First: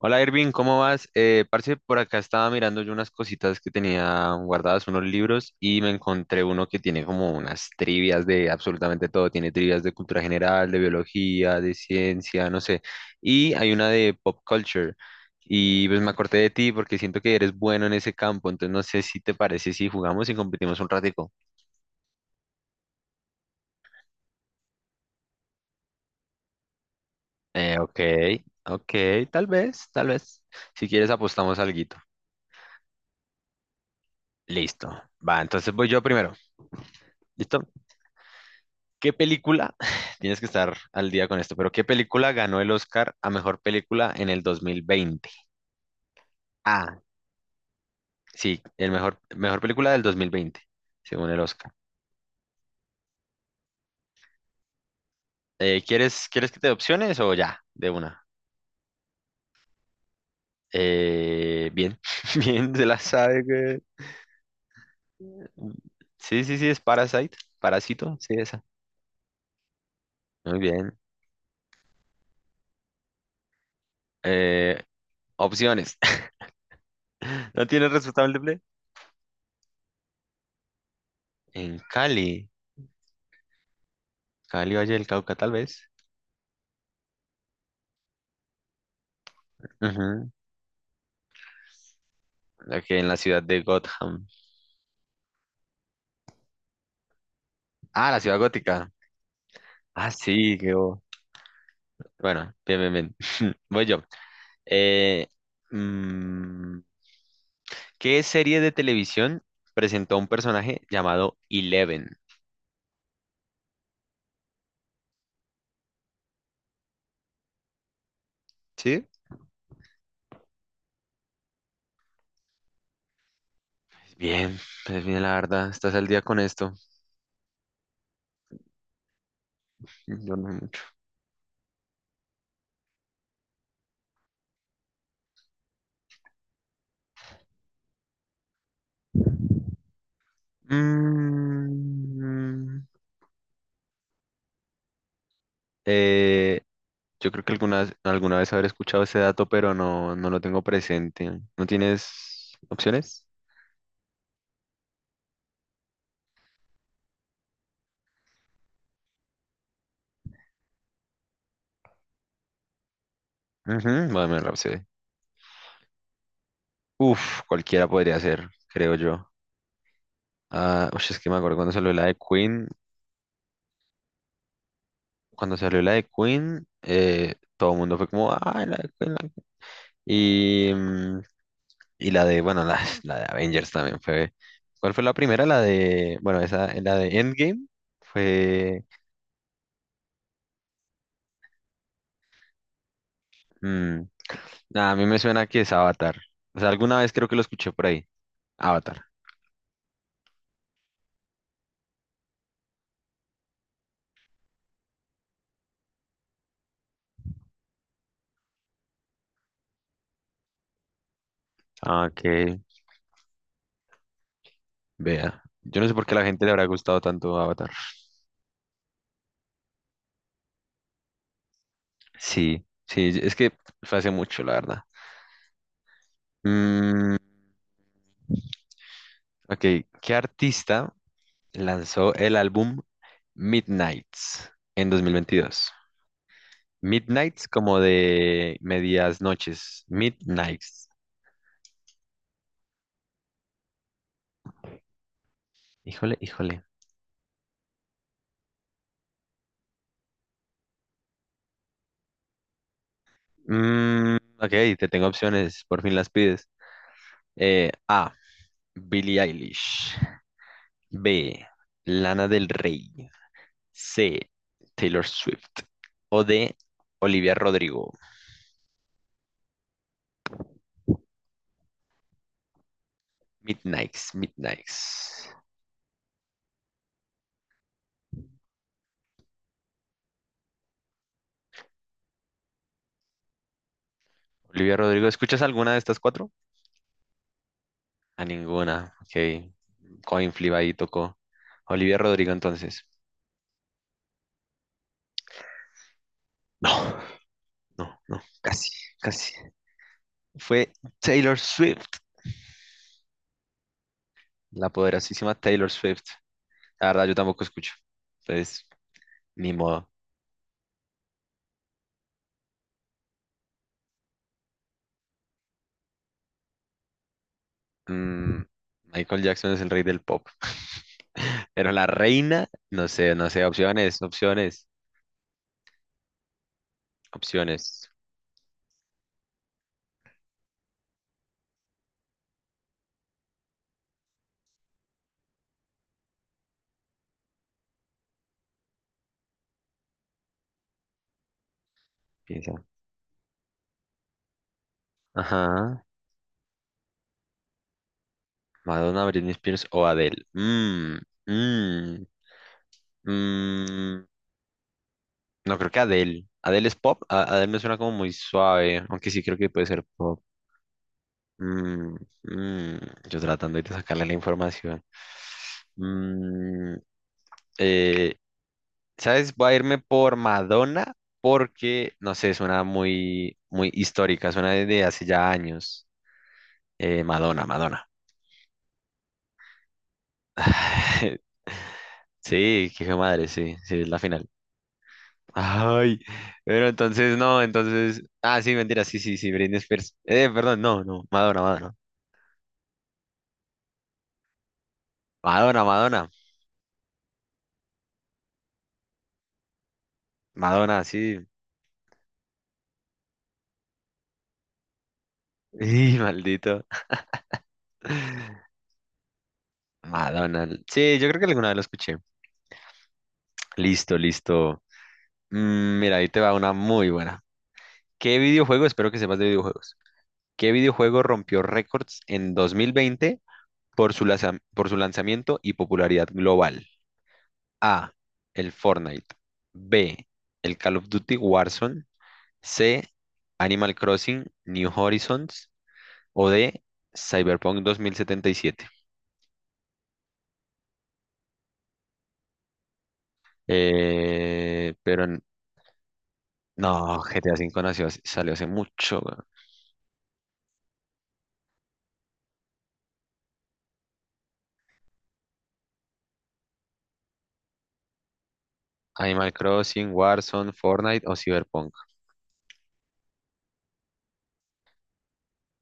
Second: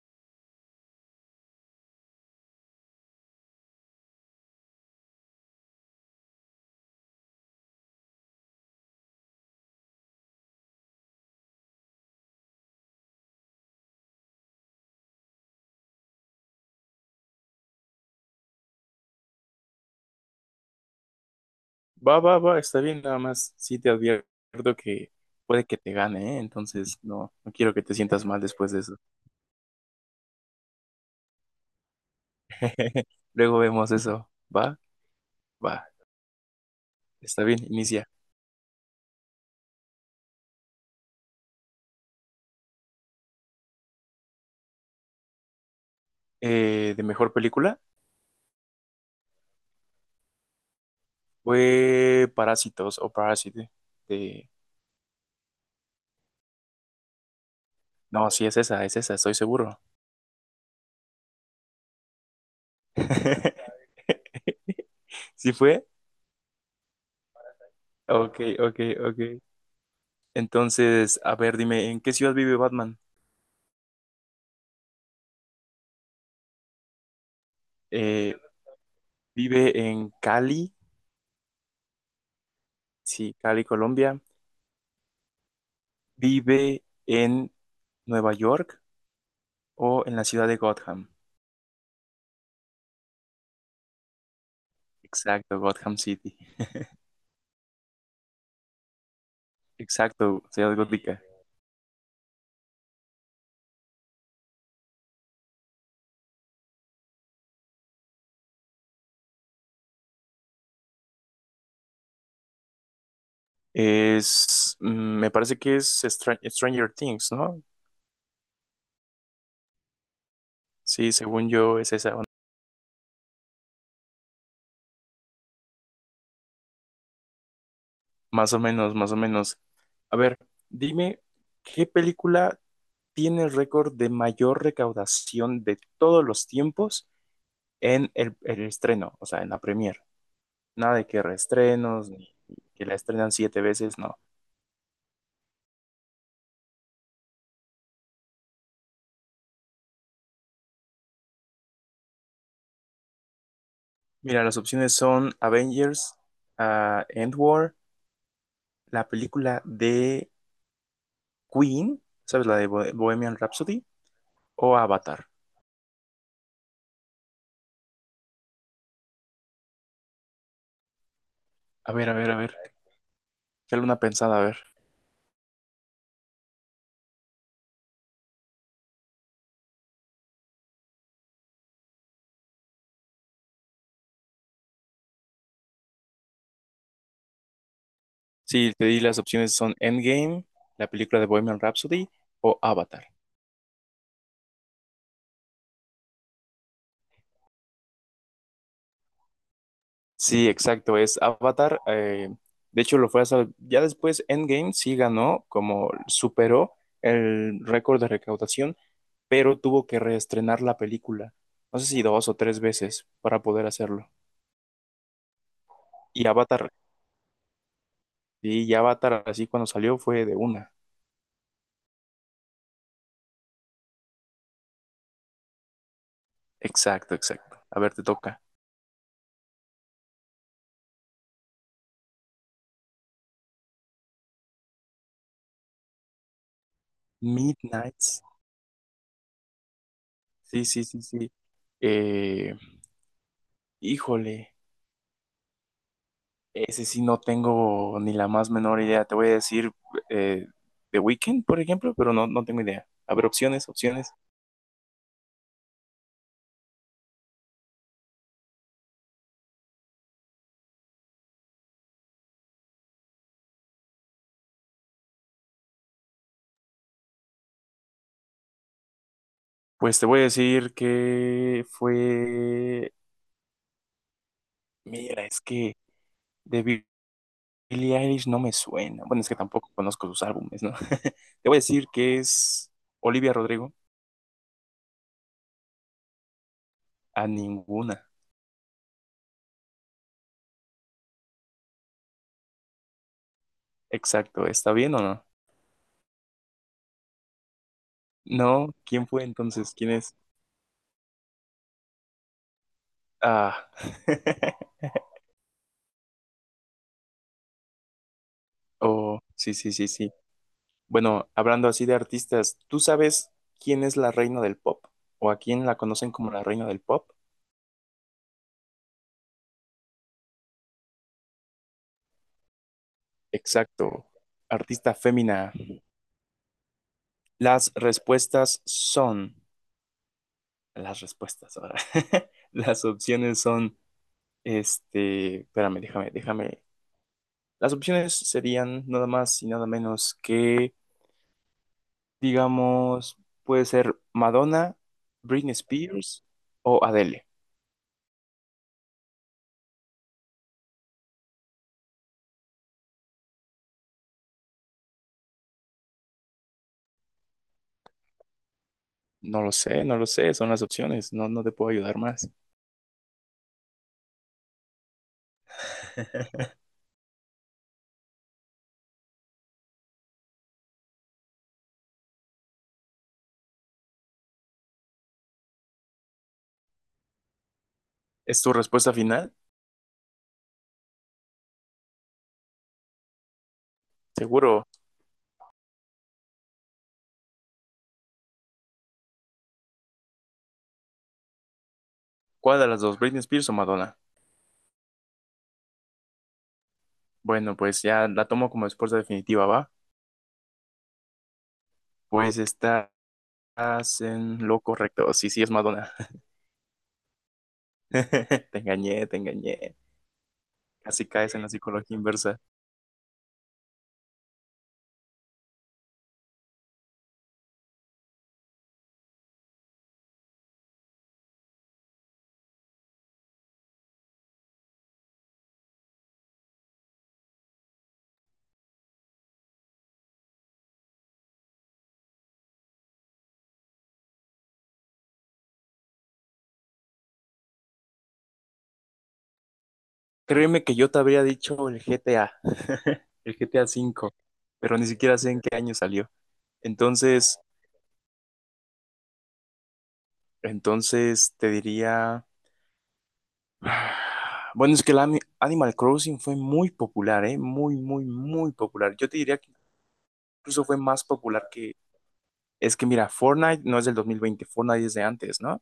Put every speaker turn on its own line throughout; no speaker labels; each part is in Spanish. Hola Irving, ¿cómo vas? Parce, por acá estaba mirando yo unas cositas que tenía guardadas, unos libros, y me encontré uno que tiene como unas trivias de absolutamente todo. Tiene trivias de cultura general, de biología, de ciencia, no sé. Y hay una de pop culture. Y pues me acordé de ti porque siento que eres bueno en ese campo, entonces no sé si te parece si jugamos y competimos un ratico.
Va, va, va, está bien, nada más. Sí te advierto que puede que te gane, ¿eh? Entonces no, no quiero que te
Ok,
sientas mal después de
ok,
eso.
tal vez, tal vez. Si quieres apostamos alguito.
Luego vemos eso. Va,
Listo. Va, entonces
va,
voy yo primero.
está bien,
¿Listo?
inicia.
¿Qué película? Tienes que estar al día con esto, pero ¿qué película ganó el Oscar a mejor película en el 2020? Ah,
De mejor película
sí, el mejor, mejor película del 2020, según el Oscar.
fue Parásitos o Parásite. de-
¿Quieres, quieres que te dé opciones o ya, de una?
No, sí es esa, estoy seguro.
Bien, bien, se la sabe, güey.
¿Sí fue?
Sí, sí, sí, es Parasite, Parásito, sí,
Ok,
esa.
ok, ok.
Muy bien.
Entonces, a ver, dime, ¿en qué ciudad vive Batman?
Eh, opciones. ¿No tienes resultado
Eh,
múltiple?
¿Vive en Cali?
En Cali,
Sí, Cali, Colombia.
Cali, Valle del Cauca, tal vez.
Vive en Nueva York o en la
Ujú.
ciudad de Gotham.
Ok, en la ciudad de Gotham.
Exacto, Gotham City.
Ah, la ciudad gótica. Ah,
Exacto,
sí,
ciudad gótica.
bueno, bien, bien, bien. Voy yo. Eh, mm, ¿Qué serie de televisión presentó a un personaje llamado Eleven?
Es, mm, me parece que es Stranger Things, ¿no?
¿Sí?
Sí, según yo es esa onda.
Bien, pues bien, la verdad, estás al día con esto.
Más o menos, más o menos. A
Yo no
ver,
mucho.
dime, ¿qué película tiene el récord de mayor recaudación de todos los tiempos en el estreno? O sea, en la premier. Nada de que reestrenos, ni
Mm,
que la estrenan siete veces, no.
eh, yo creo que alguna vez habré escuchado ese dato, pero no, no lo tengo presente. ¿No tienes opciones?
Mira, las opciones son Avengers, End War, la película de Queen, ¿sabes? La de Bohemian Rhapsody
Ujú. Bueno, me lo
o
sé.
Avatar.
Uf, cualquiera podría ser, creo yo. Ah, ush, es que me acuerdo cuando
A
salió la
ver, a
de
ver, a ver.
Queen.
Dale una pensada, a ver.
Cuando salió la de Queen, todo el mundo fue como, ah, la de Queen, la de Queen. Y, mm, y la de, bueno, la, la de Avengers también fue. ¿Cuál fue la primera? La de, bueno, esa, la de Endgame
Sí,
fue.
te di las opciones son Endgame, la película de Bohemian Rhapsody o Avatar.
mm, nah, a mí me suena que es Avatar. O sea, alguna vez creo que lo escuché por ahí. Avatar.
Sí, exacto, es Avatar. De hecho, lo fue hasta ya después Endgame sí ganó, como superó el récord de recaudación, pero tuvo que reestrenar la película. No sé si
Ah,
dos o
que
tres veces para poder hacerlo.
vea. Yo no sé por qué a la
Y
gente le habrá
Avatar,
gustado tanto Avatar.
y Avatar así cuando salió fue de una.
Sí, sí, es que fue hace mucho, la verdad.
Exacto,
Mm,
exacto. A ver, te toca.
ok, ¿qué artista lanzó el álbum Midnights en 2022? Midnights como
Midnights.
de medias noches.
Sí, sí,
Midnights.
sí, sí. Eh, híjole,
Híjole, híjole.
ese sí no tengo ni la más menor idea. Te voy a decir eh, The Weeknd, por ejemplo, pero no, no tengo idea. A ver, opciones, opciones.
Ok, te tengo opciones, por fin las pides. A, Billie Eilish. B, Lana del Rey. C, Taylor Swift. O D, Olivia Rodrigo.
Pues te voy a decir que fue...
Midnights,
Mira,
Midnights.
es que de Billie Eilish no me suena. Bueno, es que tampoco conozco sus álbumes, ¿no? Te voy a decir que es Olivia Rodrigo.
Olivia Rodrigo, ¿escuchas alguna de estas cuatro?
A ninguna.
A ninguna. Ok. Coin flip ahí tocó. Olivia Rodrigo entonces.
Exacto. ¿Está bien o no?
No, no, no. Casi,
No, ¿quién fue
casi.
entonces? ¿Quién es?
Fue Taylor Swift.
Ah.
La poderosísima Taylor Swift. La verdad, yo tampoco escucho. Entonces,
Oh,
ni
sí, sí, sí,
modo.
sí. Bueno, hablando así de artistas, ¿tú sabes quién es la reina del pop? ¿O a quién la conocen como la reina del pop?
Mm, Michael Jackson es el rey del pop. Pero la reina, no sé, no sé.
Exacto.
Opciones, opciones,
Artista fémina. Las
opciones.
respuestas son. Las respuestas ahora. Las opciones son. Este. Espérame, déjame, déjame. Las opciones serían nada más y nada menos que.
Piensa.
Digamos, puede ser Madonna, Britney
Ajá.
Spears o Adele.
Madonna, Britney Spears o Adele. Mmm, mmm. No, creo que Adele. Adele es pop. Adele me suena como muy suave, aunque sí creo
No
que
lo
puede
sé,
ser
no lo
pop.
sé, son las opciones, no, no te puedo
Mm,
ayudar más.
mm, yo tratando de sacarle la información. Mm, eh, ¿Sabes? Voy a irme por Madonna porque, no sé, suena muy, muy histórica, suena desde hace ya años. Madonna, Madonna.
¿Es tu respuesta final?
Sí, qué hijo de madre, sí, sí, es la final.
Seguro.
Ay, pero entonces no, entonces. Ah, sí, mentira, sí, sí, sí, Britney Spears. Perdón, no, no, Madonna, Madonna.
¿Cuál de las dos, Britney Spears o Madonna?
Madonna, Madonna.
Bueno, pues ya la tomo como respuesta definitiva, ¿va?
Madonna, sí.
Pues estás en lo correcto. Sí, sí, es Madonna.
Y maldito.
Te engañé, te engañé.
Madonna. Sí,
Casi
yo creo que
caes en la
alguna vez lo
psicología
escuché.
inversa.
Listo, listo. Mira, ahí te va una muy buena. ¿Qué videojuego? Espero que sepas de videojuegos. ¿Qué videojuego rompió récords en 2020 por su lanzamiento y popularidad global? A. El Fortnite. B. El Call of Duty Warzone. C. Animal Crossing New Horizons. O D. Cyberpunk 2077.
Créeme que yo te habría dicho el GTA, el GTA 5, pero ni
Pero
siquiera sé en qué año salió.
no, GTA
Entonces,
V nació, salió hace mucho, weón.
Entonces te diría, bueno, es que el Animal Crossing fue muy popular, ¿eh? Muy, muy, muy popular. Yo te
Animal
diría que
Crossing, Warzone,
incluso fue más
Fortnite o
popular
Cyberpunk.
que, es que mira, Fortnite no es del 2020. Fortnite es de antes, ¿no?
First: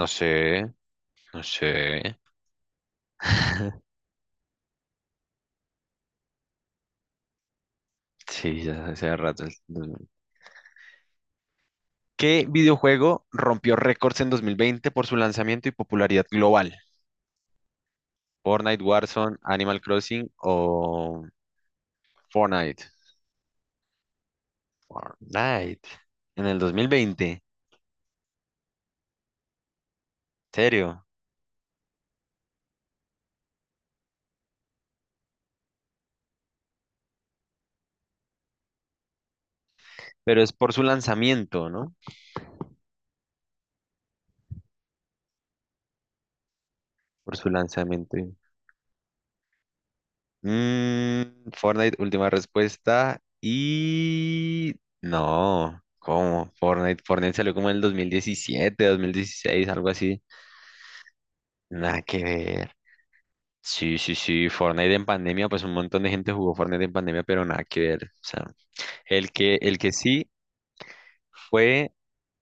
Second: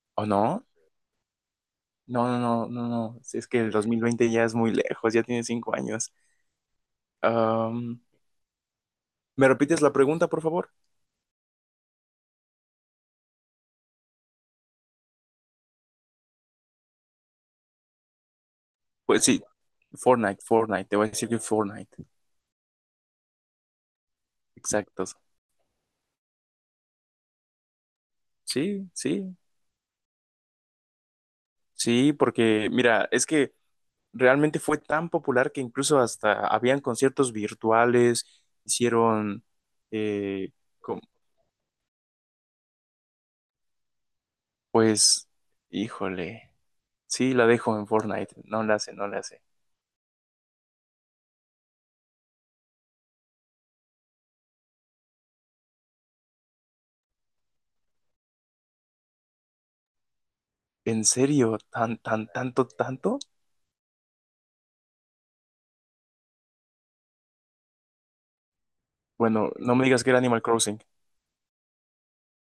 No
¿O
sé,
no?
no sé.
No, no, no, no, no. Si, es que el dos mil veinte ya es muy lejos, ya tiene 5 años. Am,
Sí, ya hace rato.
¿Me repites
No,
la
no.
pregunta, por favor?
¿Qué videojuego rompió récords en 2020 por su lanzamiento y popularidad global? Fortnite,
Pues
Warzone,
sí,
Animal Crossing
Fortnite, Fortnite, te voy a
o
decir que Fortnite.
Fortnite.
Exactos.
Fortnite. En el dos mil veinte.
Sí, sí,
¿Serio?
sí, porque mira, es que... realmente fue tan popular que incluso hasta habían conciertos virtuales, hicieron,
Pero
eh,
es por su
com-
lanzamiento, ¿no?
pues, híjole, sí,
Por
la
su
dejo en
lanzamiento.
Fortnite, no la hace, no la hace.
Fortnite, última respuesta. Y no, ¿cómo? Fortnite, Fortnite salió como en el dos mil diecisiete, dos mil dieciséis, algo así.
¿En serio? ¿Tan,
Nada que
tan, tanto,
ver.
tanto?
Sí, sí, sí, Fortnite en pandemia, pues un montón de gente jugó Fortnite en pandemia, pero nada que ver. O sea, el
Bueno,
que,
no
el
me
que
digas que era
sí
Animal Crossing.
fue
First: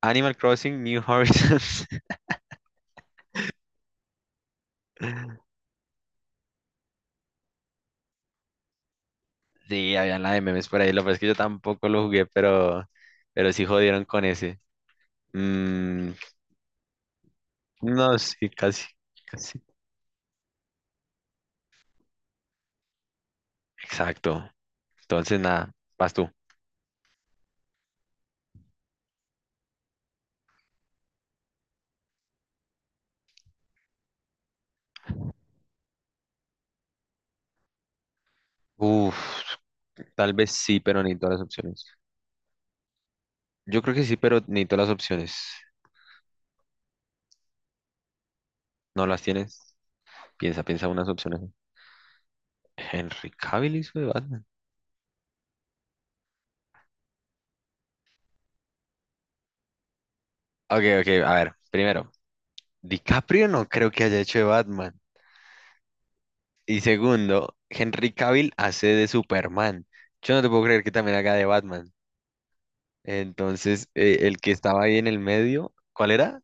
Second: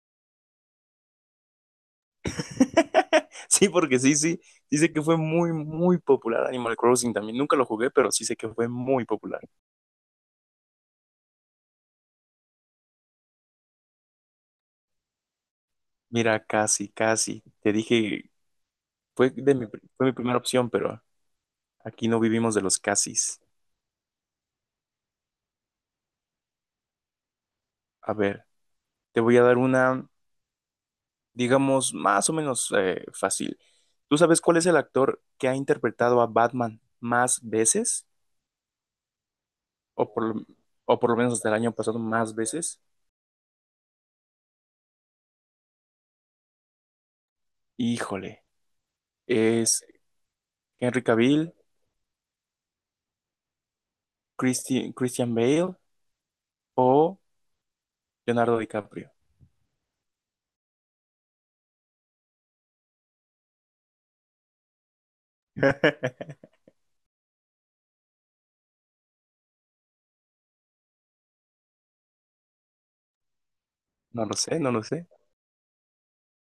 Animal Crossing New Horizons.
Sí, porque sí, sí, sí sé que fue muy, muy popular Animal Crossing también. Nunca lo jugué, pero sí sé que fue muy popular.
Sí, había la de memes por ahí, lo que pasa es que yo tampoco lo jugué, pero sí jodieron con ese. Mm,
Mira, casi, casi. Te
No,
dije,
sí, casi,
fue, de
casi.
mi, fue mi primera opción, pero aquí no vivimos de los casis.
Exacto. Entonces, nada, vas tú.
A ver, te voy a dar una, digamos, más o menos fácil. ¿Tú sabes cuál es el actor que ha interpretado a Batman más veces?
Uf,
O por,
tal
lo-
vez sí,
o
pero
por lo
necesito
menos
las
hasta el año
opciones.
pasado más veces.
Yo creo que sí, pero necesito las opciones.
Híjole,
¿No las tienes?
¿es
Piensa, piensa
Henry
unas opciones.
Cavill,
Henry Cavill hizo de Batman.
Christian Bale o Leonardo DiCaprio?
Ok, ok, a ver. Primero, DiCaprio no creo que haya hecho de Batman. Y segundo, Henry Cavill hace de Superman. Yo no te puedo creer que también haga de Batman. Entonces,
No lo
el que
sé, no
estaba
lo
ahí en
sé.
el medio, ¿cuál era?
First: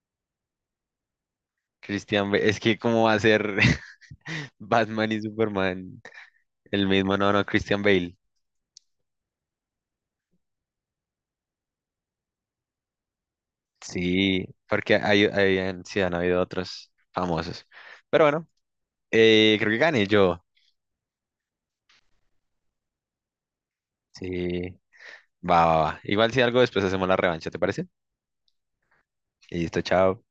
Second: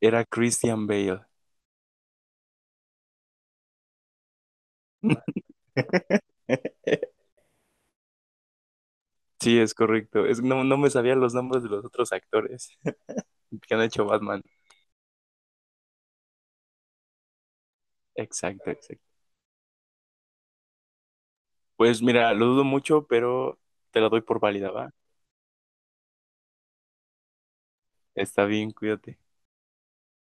Era Christian Bale.
Christian Bale. Es que, ¿cómo va a ser? Batman y Superman, el mismo, no, no, Christian Bale.
Sí, es correcto. No, no me sabía los nombres de los otros actores que han hecho Batman.
Sí, porque sí, han habido otros famosos. Pero bueno,
Exacto, exacto.
creo que gané yo.
Pues mira, lo dudo mucho, pero te la doy
Sí,
por válida, ¿va?
va, va, va. Igual si algo después hacemos la revancha, ¿te parece?
Está bien, cuídate.
Listo, chao.